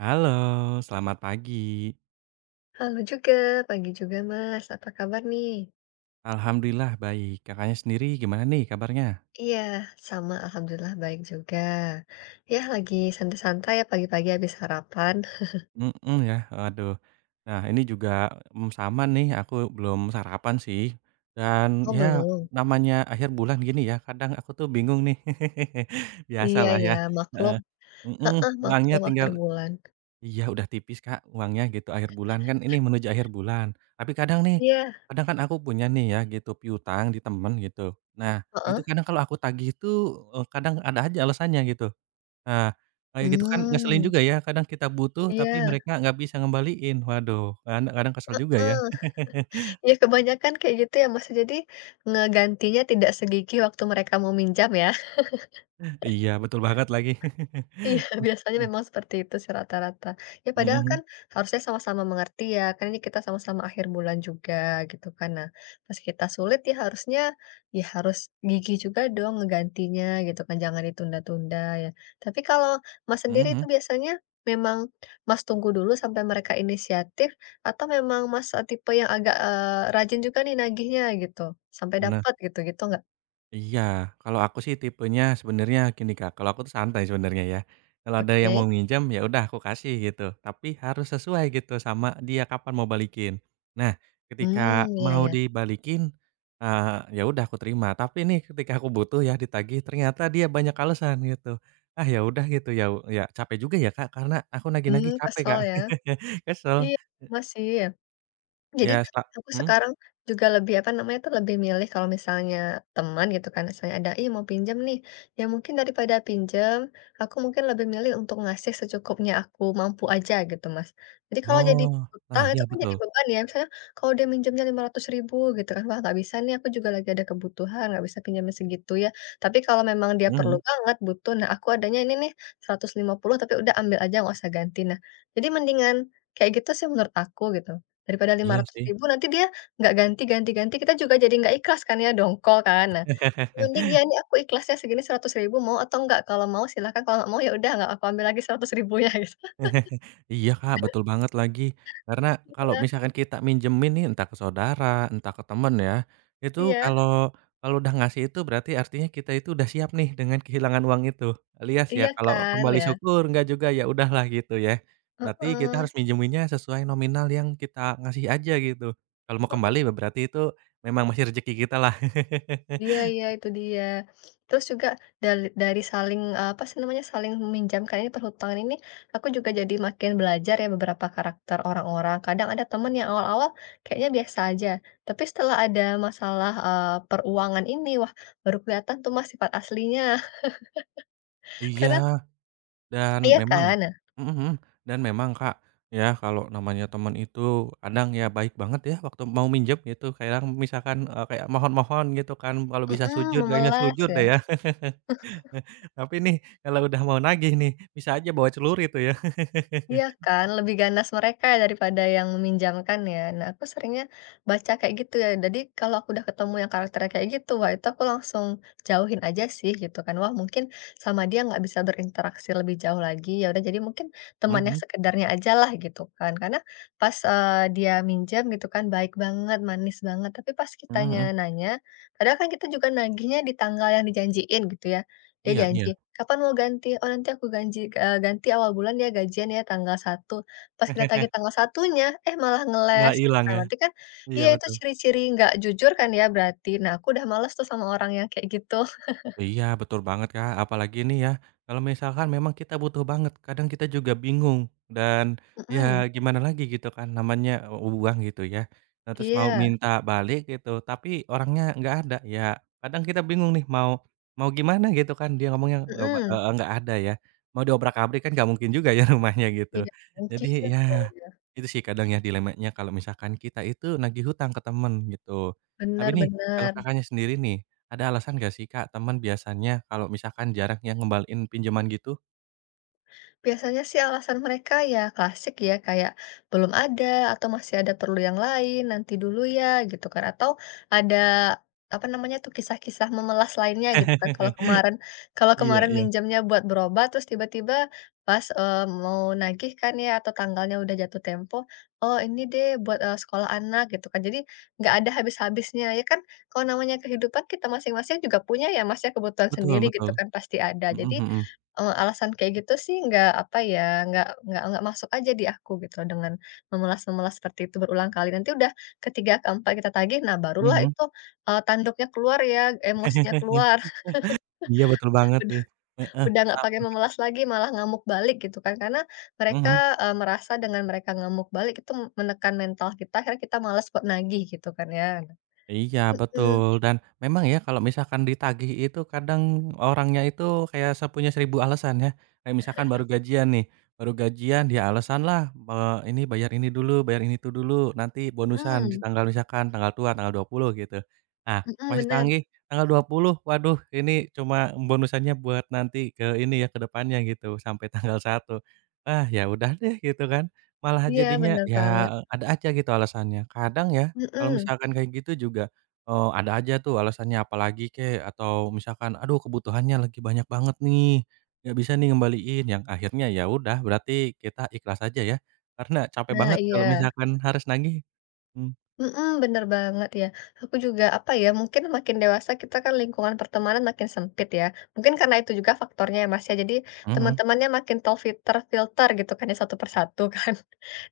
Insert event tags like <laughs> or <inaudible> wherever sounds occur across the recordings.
Halo, selamat pagi. Halo juga, pagi juga Mas, apa kabar nih? Alhamdulillah baik. Kakaknya sendiri gimana nih kabarnya? Iya, sama alhamdulillah baik juga. Ya lagi santai-santai ya pagi-pagi habis sarapan. <laughs> Mhm. Ya. Aduh. Nah, ini juga, sama nih, aku belum sarapan sih. Dan Oh ya belum? namanya akhir bulan gini ya, kadang aku tuh bingung nih. <laughs> Iya Biasalah ya. ya, maklum. Heeh. Mhm. Heeh, Uangnya maklum akhir tinggal. bulan. Iya, udah tipis Kak, uangnya gitu akhir bulan kan ini menuju akhir bulan. Tapi kadang nih, Iya, kadang kan aku punya nih ya gitu piutang di temen gitu. Nah, itu heeh. kadang kalau aku tagih itu, kadang ada aja alasannya gitu. Nah, kayak gitu kan ngeselin Mmm, juga ya, kadang kita butuh tapi iya, mereka nggak bisa ngembaliin. Waduh, kadang kadang kesel juga ya. heeh. <laughs> Ya kebanyakan kayak gitu ya Mas, jadi ngegantinya tidak segigih waktu mereka mau minjam ya. Iya, betul banget lagi. Iya, <laughs> <laughs> biasanya Mhm. memang seperti itu sih rata-rata. Ya Mhm. padahal kan Mhm. harusnya sama-sama mengerti ya, kan ini kita sama-sama akhir bulan juga gitu kan. Nah, pas kita sulit ya harusnya ya harus gigih juga dong ngegantinya gitu kan, jangan ditunda-tunda ya. Tapi kalau Mas Mhm. sendiri itu Mhm. biasanya memang Mas tunggu dulu sampai mereka inisiatif atau memang Mas tipe yang agak rajin juga nih nagihnya gitu, sampai dapat gitu gitu nggak? Iya, kalau aku sih tipenya sebenarnya gini Kak, kalau aku tuh santai sebenarnya ya. Kalau ada yang mau Oke. nginjam ya udah aku kasih gitu, tapi harus sesuai gitu sama dia kapan mau balikin. Nah, ketika Hmm, iya mau ya. dibalikin, eee, ya udah aku terima, tapi nih ketika aku butuh ya ditagih, ternyata dia banyak alasan gitu. Ah, ya udah gitu, ya capek juga ya Kak, karena aku nagih-nagih Hmm, capek kesel Kak, ya. <laughs> kesel. Iya, masih ya. Jadi, Ya sta aku Mhm. sekarang juga lebih, apa namanya tuh, lebih milih kalau misalnya teman gitu kan, misalnya ada, "Ih, mau pinjam nih." Ya mungkin daripada pinjam, aku mungkin lebih milih untuk ngasih secukupnya aku mampu aja gitu, Mas. Jadi kalau jadi Oh. Nah, utang itu iya kan jadi betul. beban ya, misalnya kalau dia minjemnya 500 ribu gitu kan, "Wah nggak bisa nih, aku juga lagi ada kebutuhan, nggak bisa pinjemin segitu ya." Tapi kalau memang dia perlu Mhm. banget, butuh, "Nah aku adanya ini nih 150, tapi udah ambil aja nggak usah ganti." Nah, jadi mendingan kayak gitu sih menurut aku gitu. Daripada lima Iya ratus sih. ribu, nanti dia nggak ganti ganti ganti, kita juga jadi nggak ikhlas kan ya, dongkol kan. Nah, <laughs> mending ya ini aku ikhlasnya segini 100 ribu mau atau enggak? Kalau mau silakan, kalau nggak mau ya udah nggak aku ambil lagi 100 ribunya. <laughs> gitu. <laughs> Iya, Kak, betul banget lagi. Karena kalau Iya misalkan kita minjemin nih entah ke saudara, entah ke temen ya, itu iya. kalau kalau udah ngasih itu berarti artinya kita itu udah siap nih dengan kehilangan uang itu. Alias ya Iya kalau kan kembali ya? syukur enggak juga, ya udahlah gitu ya. Berarti kita Heeh. harus minjeminnya sesuai nominal yang kita ngasih aja gitu. Kalau mau kembali berarti itu memang masih rezeki kita lah. <laughs> Iya iya, itu dia. Terus juga dari saling, apa sih namanya, saling meminjamkan ini perhutangan ini, aku juga jadi makin belajar ya beberapa karakter orang-orang. Kadang ada temen yang awal-awal kayaknya biasa aja, tapi setelah ada masalah, peruangan ini, wah baru kelihatan tuh Mas sifat aslinya. <laughs> Iya. Karena Dan iya memang. kan? Mhm. Mhm. Dan memang Kak, ya kalau namanya teman itu kadang ya baik banget ya waktu mau minjem gitu, kadang misalkan, kayak mohon-mohon gitu kan, kalau Nah bisa mhm, sujud kayaknya memelas sujud ya. deh ya. <laughs> Tapi nih kalau udah mau nagih nih, bisa aja bawa celurit tuh ya. Iya <laughs> kan, lebih ganas mereka daripada yang meminjamkan ya. Nah, aku seringnya baca kayak gitu ya. Jadi kalau aku udah ketemu yang karakternya kayak gitu, wah itu aku langsung jauhin aja sih gitu kan. Wah mungkin sama dia nggak bisa berinteraksi lebih jauh lagi. Ya udah jadi mungkin temannya Mhm. sekedarnya aja lah gitu kan. Karena pas dia minjam gitu kan baik banget, manis banget. Tapi pas Mhm. Mhm. kitanya Mhm. nanya, kadang kan kita juga nagihnya di tanggal yang dijanjiin gitu ya. Dia Iya. Iya. janji, "Kapan mau ganti?" "Oh, nanti aku ganti awal bulan ya gajian ya tanggal 1." Pas kita tagih <laughs> tanggal satunya eh malah ngeles Malah gitu hilang kan, ya. berarti kan Iya iya itu betul. ciri-ciri nggak jujur kan ya berarti. Nah, aku udah males tuh sama orang yang kayak gitu. <laughs> Iya, betul banget, Kak. Apalagi ini ya, kalau misalkan memang kita butuh banget, kadang kita juga bingung dan ya Mhm, gimana lagi gitu kan namanya, uang gitu ya. Nah, terus mau iya, minta balik gitu, tapi orangnya nggak ada, ya kadang kita bingung nih mau mau gimana gitu kan, dia ngomongnya nggak mhm, heeh, nggak ada ya. Mau diobrak-abrik kan nggak mungkin juga ya <laughs> rumahnya gitu. iya Jadi mungkin, ya iya iya, itu sih kadang ya dilemanya kalau misalkan kita itu nagih hutang ke temen gitu. Tapi bener nih kalau bener. Kakaknya sendiri nih ada alasan nggak sih, Kak, teman biasanya kalau misalkan jarang ya ngembaliin pinjaman gitu? Biasanya sih alasan mereka ya klasik ya, kayak belum ada atau masih ada perlu yang lain, nanti dulu ya gitu kan. Atau ada apa namanya tuh kisah-kisah memelas lainnya gitu kan. Kalau <laughs> kemarin kalau Iya. kemarin Iya. minjamnya buat berobat terus tiba-tiba pas, mau nagih kan ya atau tanggalnya udah jatuh tempo, "Oh ini deh buat, sekolah anak," gitu kan. Jadi nggak ada habis-habisnya ya kan, kalau namanya kehidupan kita masing-masing juga punya ya Mas ya kebutuhan Betul. sendiri gitu Betul. kan, pasti ada. Mhm. Jadi Mhm. Alasan kayak gitu sih nggak, apa ya, nggak masuk aja di aku gitu loh dengan memelas-memelas seperti itu berulang kali. Nanti udah ketiga keempat kita tagih, nah barulah Mhm. itu, tanduknya keluar ya, emosinya keluar. <laughs> Iya betul <laughs> banget Udah sih. Heeh. udah nggak pakai Sama, Kak. memelas lagi, malah ngamuk balik gitu kan. Karena Mhm. mereka, merasa dengan mereka ngamuk balik itu menekan mental kita, akhirnya kita malas buat nagih gitu kan ya. Iya Mhm betul dan memang ya kalau misalkan ditagih itu kadang orangnya itu kayak punya 1000 alasan ya. Kayak misalkan baru gajian nih, baru gajian dia alasanlah, ini bayar ini dulu, bayar ini itu dulu, nanti bonusan di mhm tanggal misalkan tanggal tua, tanggal 20 gitu. Nah, mhm, masih bener. tagih tanggal 20 waduh ini cuma bonusannya buat nanti ke ini ya, ke depannya gitu sampai tanggal 1. Ah, ya udah deh gitu kan, malah Iya, jadinya benar ya banget. ada aja gitu alasannya. Kadang ya kalau Mhm. misalkan kayak gitu juga, ada aja tuh alasannya apalagi kek, atau misalkan, "Aduh kebutuhannya lagi banyak banget nih, nggak bisa nih ngembaliin," yang akhirnya ya udah berarti kita ikhlas aja ya, karena capek Nah, banget kalau iya. misalkan harus nagih. Mmm. Mhm, bener banget ya. Aku juga, apa ya, mungkin makin dewasa kita kan lingkungan pertemanan makin sempit ya. Mungkin karena itu juga faktornya ya Mas ya, jadi Mhm. teman-temannya makin terfilter-filter gitu kan ya, satu persatu kan, <laughs>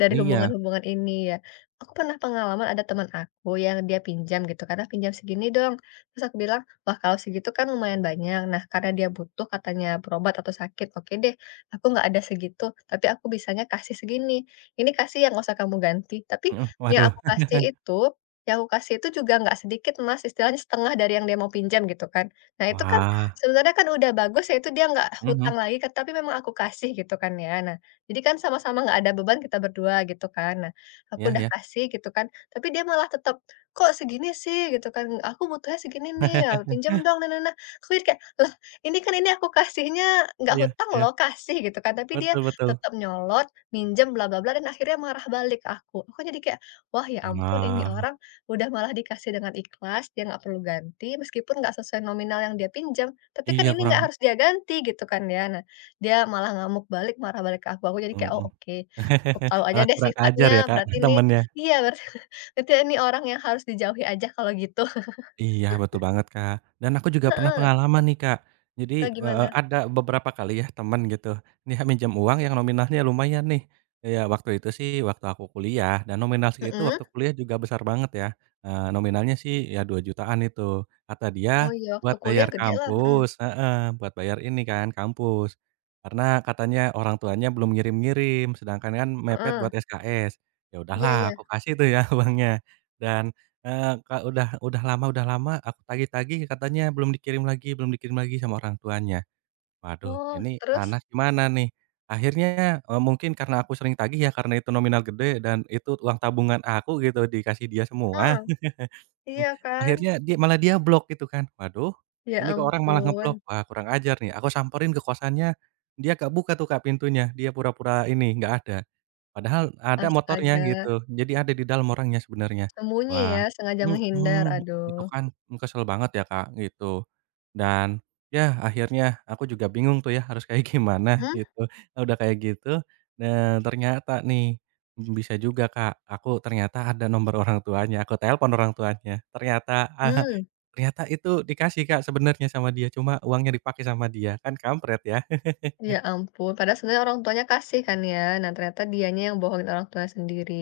dari Iya. hubungan-hubungan ini ya. Aku pernah pengalaman ada teman aku yang dia pinjam gitu, "Karena pinjam segini dong." Terus aku bilang, "Wah kalau segitu kan lumayan banyak." Nah karena dia butuh katanya berobat atau sakit, "Oke deh, aku nggak ada segitu, tapi aku bisanya kasih segini. Ini kasih yang nggak usah kamu ganti." Tapi Mhm. yang Waduh. aku kasih itu yang aku kasih itu juga nggak sedikit, Mas, istilahnya setengah dari yang dia mau pinjam gitu kan. Nah itu kan Wah. sebenarnya kan udah bagus ya itu dia nggak Mhm. hutang lagi kan, tapi memang aku kasih gitu kan ya. Nah, jadi kan sama-sama nggak ada beban kita berdua gitu kan. Nah, aku Iya. udah Iya. kasih gitu kan, tapi dia malah tetap, "Kok segini sih?" gitu kan, "Aku butuhnya segini nih, pinjam <laughs> dong, nah nah nah." Aku jadi kayak, "Lah ini kan ini aku kasihnya nggak Iya. hutang Iya. loh, kasih," gitu kan, tapi dia Betul. Betul. tetap nyolot, minjem bla bla bla, dan akhirnya marah balik ke aku. Aku jadi kayak, "Wah, ya ampun ini Wah, orang udah malah dikasih dengan ikhlas, dia nggak perlu ganti meskipun nggak sesuai nominal yang dia pinjam, tapi kan iya ini nggak kurang harus dia ganti gitu kan ya." Nah, dia malah ngamuk balik, marah balik ke aku jadi kayak, mhm, "Oh oke, cukup tahu <laughs> aja malah deh kurang ajar sifatnya, ya Kak, berarti ini," temennya. iya berarti <laughs> berarti ini orang yang harus dijauhi aja kalau gitu. <laughs> Iya, betul banget, Kak. Dan aku juga pernah Heeh, pengalaman nih, Kak. Jadi, gimana? ada beberapa kali ya teman gitu, dia minjem uang yang nominalnya lumayan nih. Ya waktu itu sih, waktu aku kuliah dan nominal segitu Mhm, waktu kuliah juga besar banget ya, nominalnya sih ya 2 jutaan itu. Kata dia oh iya waktu buat kuliah bayar gede lah, mhm, kampus. Heeh. Buat bayar ini kan, kampus. Karena katanya orang tuanya belum ngirim-ngirim, sedangkan kan mepet heeh, buat SKS. Ya iya iya. udahlah aku kasih tuh ya <laughs> uangnya, dan Kak, udah lama aku tagih-tagih katanya belum dikirim lagi sama orang tuanya. Waduh Oh, ini terus? anak gimana nih? Akhirnya, mungkin karena aku sering tagih ya karena itu nominal gede dan itu uang tabungan aku gitu dikasih dia semua. Heeh, <laughs> Mmm, iya kan? akhirnya dia malah blok gitu kan. Waduh, Ya ini kok orang malah ampun, ngeblok, wah kurang ajar nih. Aku samperin ke kosannya, dia nggak buka tuh, Kak, pintunya. Dia pura-pura ini, nggak ada. Padahal ada motornya astaga. gitu, jadi ada di dalam orangnya sebenarnya. Sembunyi ya, Wah. sengaja menghindar, Mhm. Itu aduh. kan kesel banget ya, Kak, gitu. Dan ya akhirnya aku juga bingung tuh ya harus kayak gimana Mhm? <laughs> gitu. Nah, udah kayak gitu, ternyata nih bisa juga, Kak, aku ternyata ada nomor orang tuanya, aku telepon orang tuanya. Ah, Hmm, ternyata itu dikasih, Kak, sebenarnya sama dia, cuma uangnya dipakai sama dia, kan kampret ya. <laughs> ya ampun, padahal sebenarnya orang tuanya kasih kan ya. Nah, ternyata dianya yang bohongin orang tua sendiri.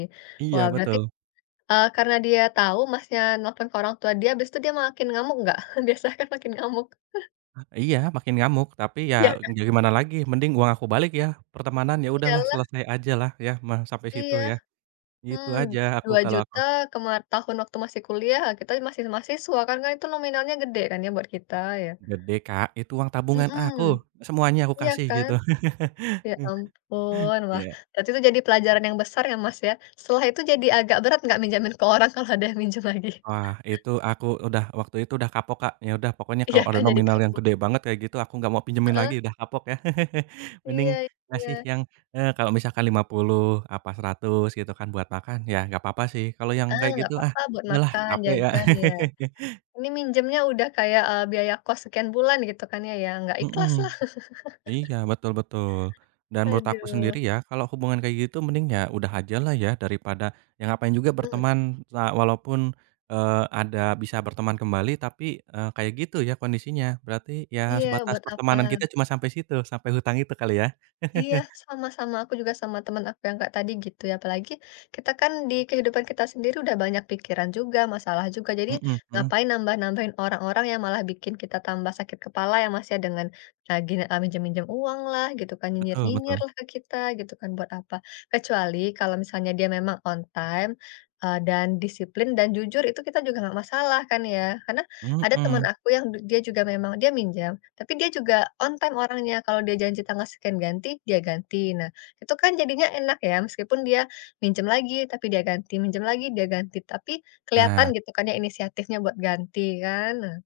Iya, Wah, berarti, betul. Karena dia tahu Masnya nelfon ke orang tua dia, habis itu dia makin ngamuk nggak? <laughs> Biasanya kan makin ngamuk. Iya, makin ngamuk, tapi ya Ya ya gimana lagi, mending uang aku balik ya, pertemanan ya udahlah iyalah, selesai aja lah. Ya mah sampai situ iya, ya. Gitu hmm aja aku dua kalau aku. juta kemar tahun waktu masih kuliah, kita masih mahasiswa kan, kan itu nominalnya gede kan ya buat kita ya. Gede Kak, itu uang tabungan aku, Mhm, semuanya aku iya kasih kan? gitu. Ya <laughs> ampun. Wah, Iya. berarti itu jadi pelajaran yang besar ya, Mas, ya. Setelah itu jadi agak berat nggak minjemin ke orang kalau ada yang minjem lagi? <laughs> Wah, itu aku udah waktu itu udah kapok, Kak. Ya udah pokoknya kalau Iya ada kan, jadi nominal yang kapok. gede banget kayak gitu aku nggak mau pinjemin Heeh, lagi, udah kapok ya. <laughs> Mending iya iya. ngasih yang, kalau misalkan 50 apa 100 gitu kan buat makan, ya nggak apa-apa sih. Kalau yang Ah, kayak nggak gitu, ah apa-apa buat udahlah makan, capek ya. jajan, ya. <laughs> Ini minjemnya udah kayak, biaya kos sekian bulan gitu kan ya, ya nggak Mhm. ikhlas lah. Iya, betul betul. Dan menurut aku sendiri Aduh, ya, kalau hubungan kayak gitu mending ya udah aja lah ya daripada yang ngapain juga mhm. berteman walaupun, eee, ada bisa berteman kembali tapi, kayak gitu ya kondisinya. Berarti ya Iya, sebatas buat apa? pertemanan kita cuma sampai situ, sampai hutang itu kali ya? Iya, <laughs> sama-sama. Aku juga sama teman aku yang Kak tadi gitu ya. Apalagi kita kan di kehidupan kita sendiri udah banyak pikiran juga, masalah juga. Jadi Mhm. Mhm. ngapain nambah-nambahin orang-orang yang malah bikin kita tambah sakit kepala. Yang masih dengan gini ah, minjem-minjem uang lah gitu kan Betul. nyinyir-nyinyir Betul. lah ke kita gitu kan buat apa. Kecuali kalau misalnya dia memang on time dan disiplin dan jujur itu kita juga nggak masalah kan ya. Karena ada teman Mhm. aku yang dia juga memang dia minjam tapi dia juga on time orangnya, kalau dia janji tanggal sekian ganti, dia ganti. Nah, itu kan jadinya enak ya, meskipun dia minjem lagi, tapi dia ganti, minjem lagi, dia ganti, tapi kelihatan Nah. gitu kan ya inisiatifnya buat ganti kan. Nah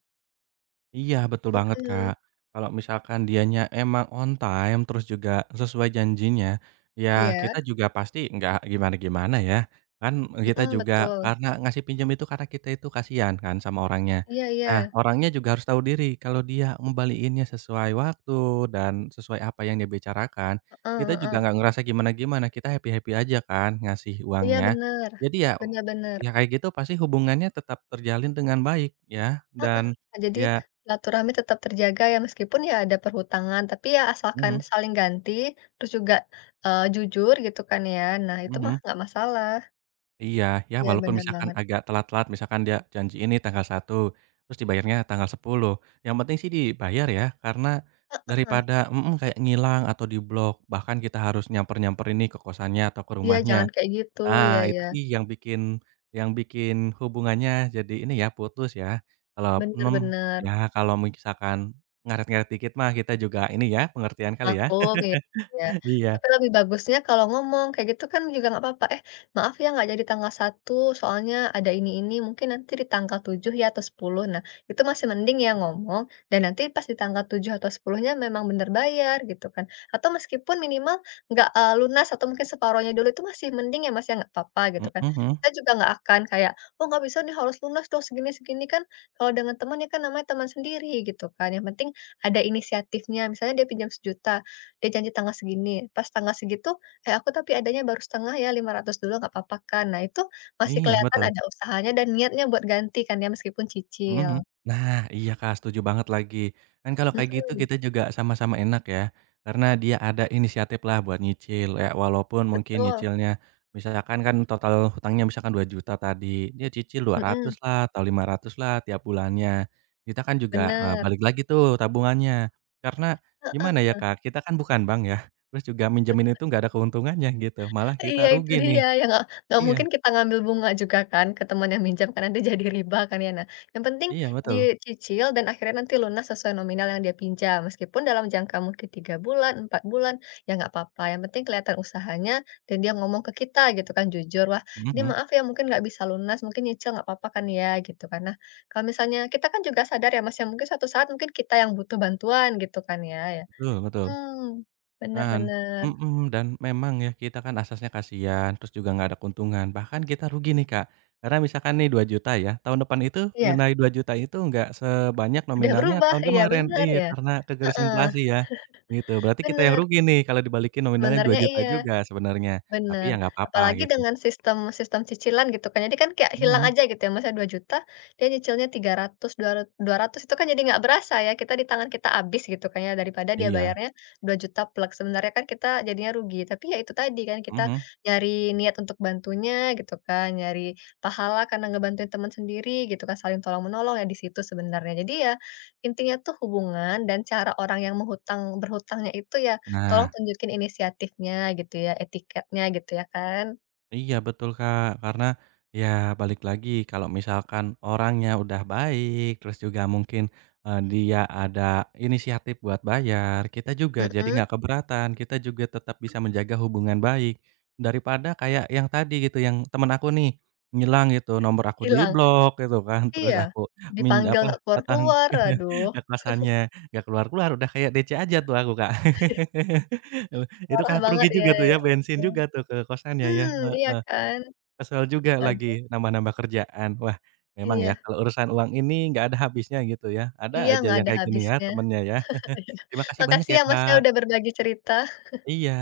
Iya, betul banget, mhm, Kak. Kalau misalkan dianya emang on time, terus juga sesuai janjinya, ya iya, kita juga pasti nggak gimana-gimana ya. Kan kita mhm, juga betul. karena ngasih pinjam itu karena kita itu kasihan kan sama orangnya. Iya iya, Nah, orangnya juga harus tahu diri kalau dia ngembaliinnya sesuai waktu dan sesuai apa yang dia bicarakan, heeh kita juga heeh. nggak ngerasa gimana-gimana, kita happy-happy aja kan ngasih Iya uangnya. bener, Jadi ya, bener bener, ya kayak gitu pasti hubungannya tetap terjalin dengan baik ya, heeh. dan Nah, jadi ya. silaturahmi tetap terjaga ya meskipun ya ada perhutangan, tapi ya asalkan Mhm. saling ganti, terus juga, jujur gitu kan ya, nah itu mah Mhm. nggak masalah. Iya, ya Iya walaupun bener misalkan banget. agak telat-telat, misalkan dia janji ini tanggal 1 terus dibayarnya tanggal 10 yang penting sih dibayar ya, karena Heeh, daripada kayak ngilang atau diblok, bahkan kita harus nyamper-nyamperin nih ke kosannya atau ke iya rumahnya. jangan kayak gitu, Nah, iya itu iya, sih yang bikin hubungannya jadi ini ya, putus ya. Kalau bener mmm, ya bener. kalau misalkan ngaret-ngaret dikit mah kita juga ini ya, pengertian kali ya. Maklum, ya iya. Iya. Tapi lebih bagusnya kalau ngomong kayak gitu kan juga nggak apa-apa, "Eh, maaf ya nggak jadi tanggal 1 soalnya ada ini, mungkin nanti di tanggal 7 ya atau 10." Nah, itu masih mending ya ngomong dan nanti pas di tanggal 7 atau 10-nya memang bener bayar gitu kan. Atau meskipun minimal nggak, lunas atau mungkin separuhnya dulu itu masih mending ya, Mas, ya, nggak apa-apa gitu Mhm. kan. Mhm. Kita juga nggak akan kayak, "Oh, nggak bisa nih harus lunas dong segini segini." Kan kalau dengan teman ya kan namanya teman sendiri gitu kan, yang penting ada inisiatifnya, misalnya dia pinjam 1 juta, dia janji tanggal segini, pas tanggal segitu, "Eh, aku tapi adanya baru setengah ya, 500 dulu nggak papa kan?" Nah, itu masih Iya kelihatan betul. ada usahanya dan niatnya buat ganti kan ya, meskipun Mhm. cicil. Mhm. Nah, iya Kak, setuju banget lagi. Kan kalau kayak gitu Mhm, kita juga sama-sama enak ya, karena dia ada inisiatif lah buat nyicil, ya walaupun mungkin betul, nyicilnya misalkan kan total hutangnya misalkan 2 juta tadi, dia cicil dua mhm, ratus lah atau 500 lah tiap bulannya. Kita kan juga, bener, balik lagi tuh tabungannya. Karena gimana heeh. ya Kak, kita kan bukan bank ya, terus juga minjemin itu nggak ada keuntungannya gitu, malah kita Iya itu rugi nih. dia, ya nggak Iya. mungkin kita ngambil bunga juga kan ke teman yang minjam kan nanti <laughs> jadi riba kan ya. Nah, yang penting Iya betul. dicicil dan akhirnya nanti lunas sesuai nominal yang dia pinjam. Meskipun dalam jangka mungkin 3 bulan, 4 bulan, ya nggak apa-apa. Yang penting kelihatan usahanya dan dia ngomong ke kita gitu kan jujur, "Wah, Mhm. ini Mhm. maaf ya mungkin nggak bisa lunas, mungkin nyicil nggak apa-apa kan ya?" Gitu kan. Nah, kalau misalnya kita kan juga sadar ya Mas ya mungkin suatu saat mungkin kita yang butuh bantuan gitu kan ya ya. Betul. Betul. Mmm, bener Dan bener. mhm, dan memang ya kita kan asasnya kasihan, terus juga nggak ada keuntungan, bahkan kita rugi nih, Kak. Karena misalkan nih 2 juta ya, tahun depan itu Iya, nilai 2 juta itu nggak sebanyak udah nominalnya berubah, tahun iya kemarin. bener Iya, ya. karena kegerus Heeh, inflasi ya, gitu. Berarti kita yang bener, rugi nih kalau dibalikin nominalnya dua sebenarnya juta iya, juga sebenarnya, tapi ya bener. nggak apa-apa Apalagi gitu. dengan sistem sistem cicilan gitu kan, jadi kan kayak hilang Mhm. aja gitu ya, misalnya 2 juta 2.000.000 dia nyicilnya 300, 200, 200 itu kan jadi nggak berasa ya, kita di tangan kita habis gitu kan ya, daripada dia Iya. bayarnya 2 juta plek, sebenarnya kan kita jadinya rugi. Tapi ya itu tadi kan, kita Mhm. nyari niat untuk bantunya gitu kan, nyari pahala karena ngebantuin teman sendiri gitu kan, saling tolong-menolong ya di situ sebenarnya. Jadi ya, intinya tuh hubungan dan cara orang yang menghutang berhutangnya itu ya tolong Nah. tunjukin inisiatifnya gitu ya, etiketnya gitu ya kan. Iya betul Kak, karena ya balik lagi kalau misalkan orangnya udah baik, terus juga mungkin, dia ada inisiatif buat bayar, kita juga jadi Mhm, nggak keberatan, kita juga tetap bisa menjaga hubungan baik. Daripada kayak yang tadi gitu, yang temen aku nih, ngilang gitu, nomor aku hilang. diblok gitu kan, terus Iya, aku min dipanggil apa, nggak datang keluar-keluar, <laughs> aduh ke kosannya, nggak keluar-keluar, udah kayak DC aja tuh aku Kak. <laughs> Itu parah kan aku banget rugi ya, juga tuh ya ya, bensin ampun. juga tuh ke kosannya ya, Mmm, iya heeh. kan. Kesel juga Waduh, lagi, nambah-nambah kerjaan. Wah, memang ya iya kalau urusan uang ini nggak ada habisnya gitu ya, ada iya aja nggak yang ada kayak gini ya habisnya. temennya ya. <laughs> <laughs> Terima kasih banyak Makasih ya, ya Mas ya Kak. udah berbagi cerita. Iya.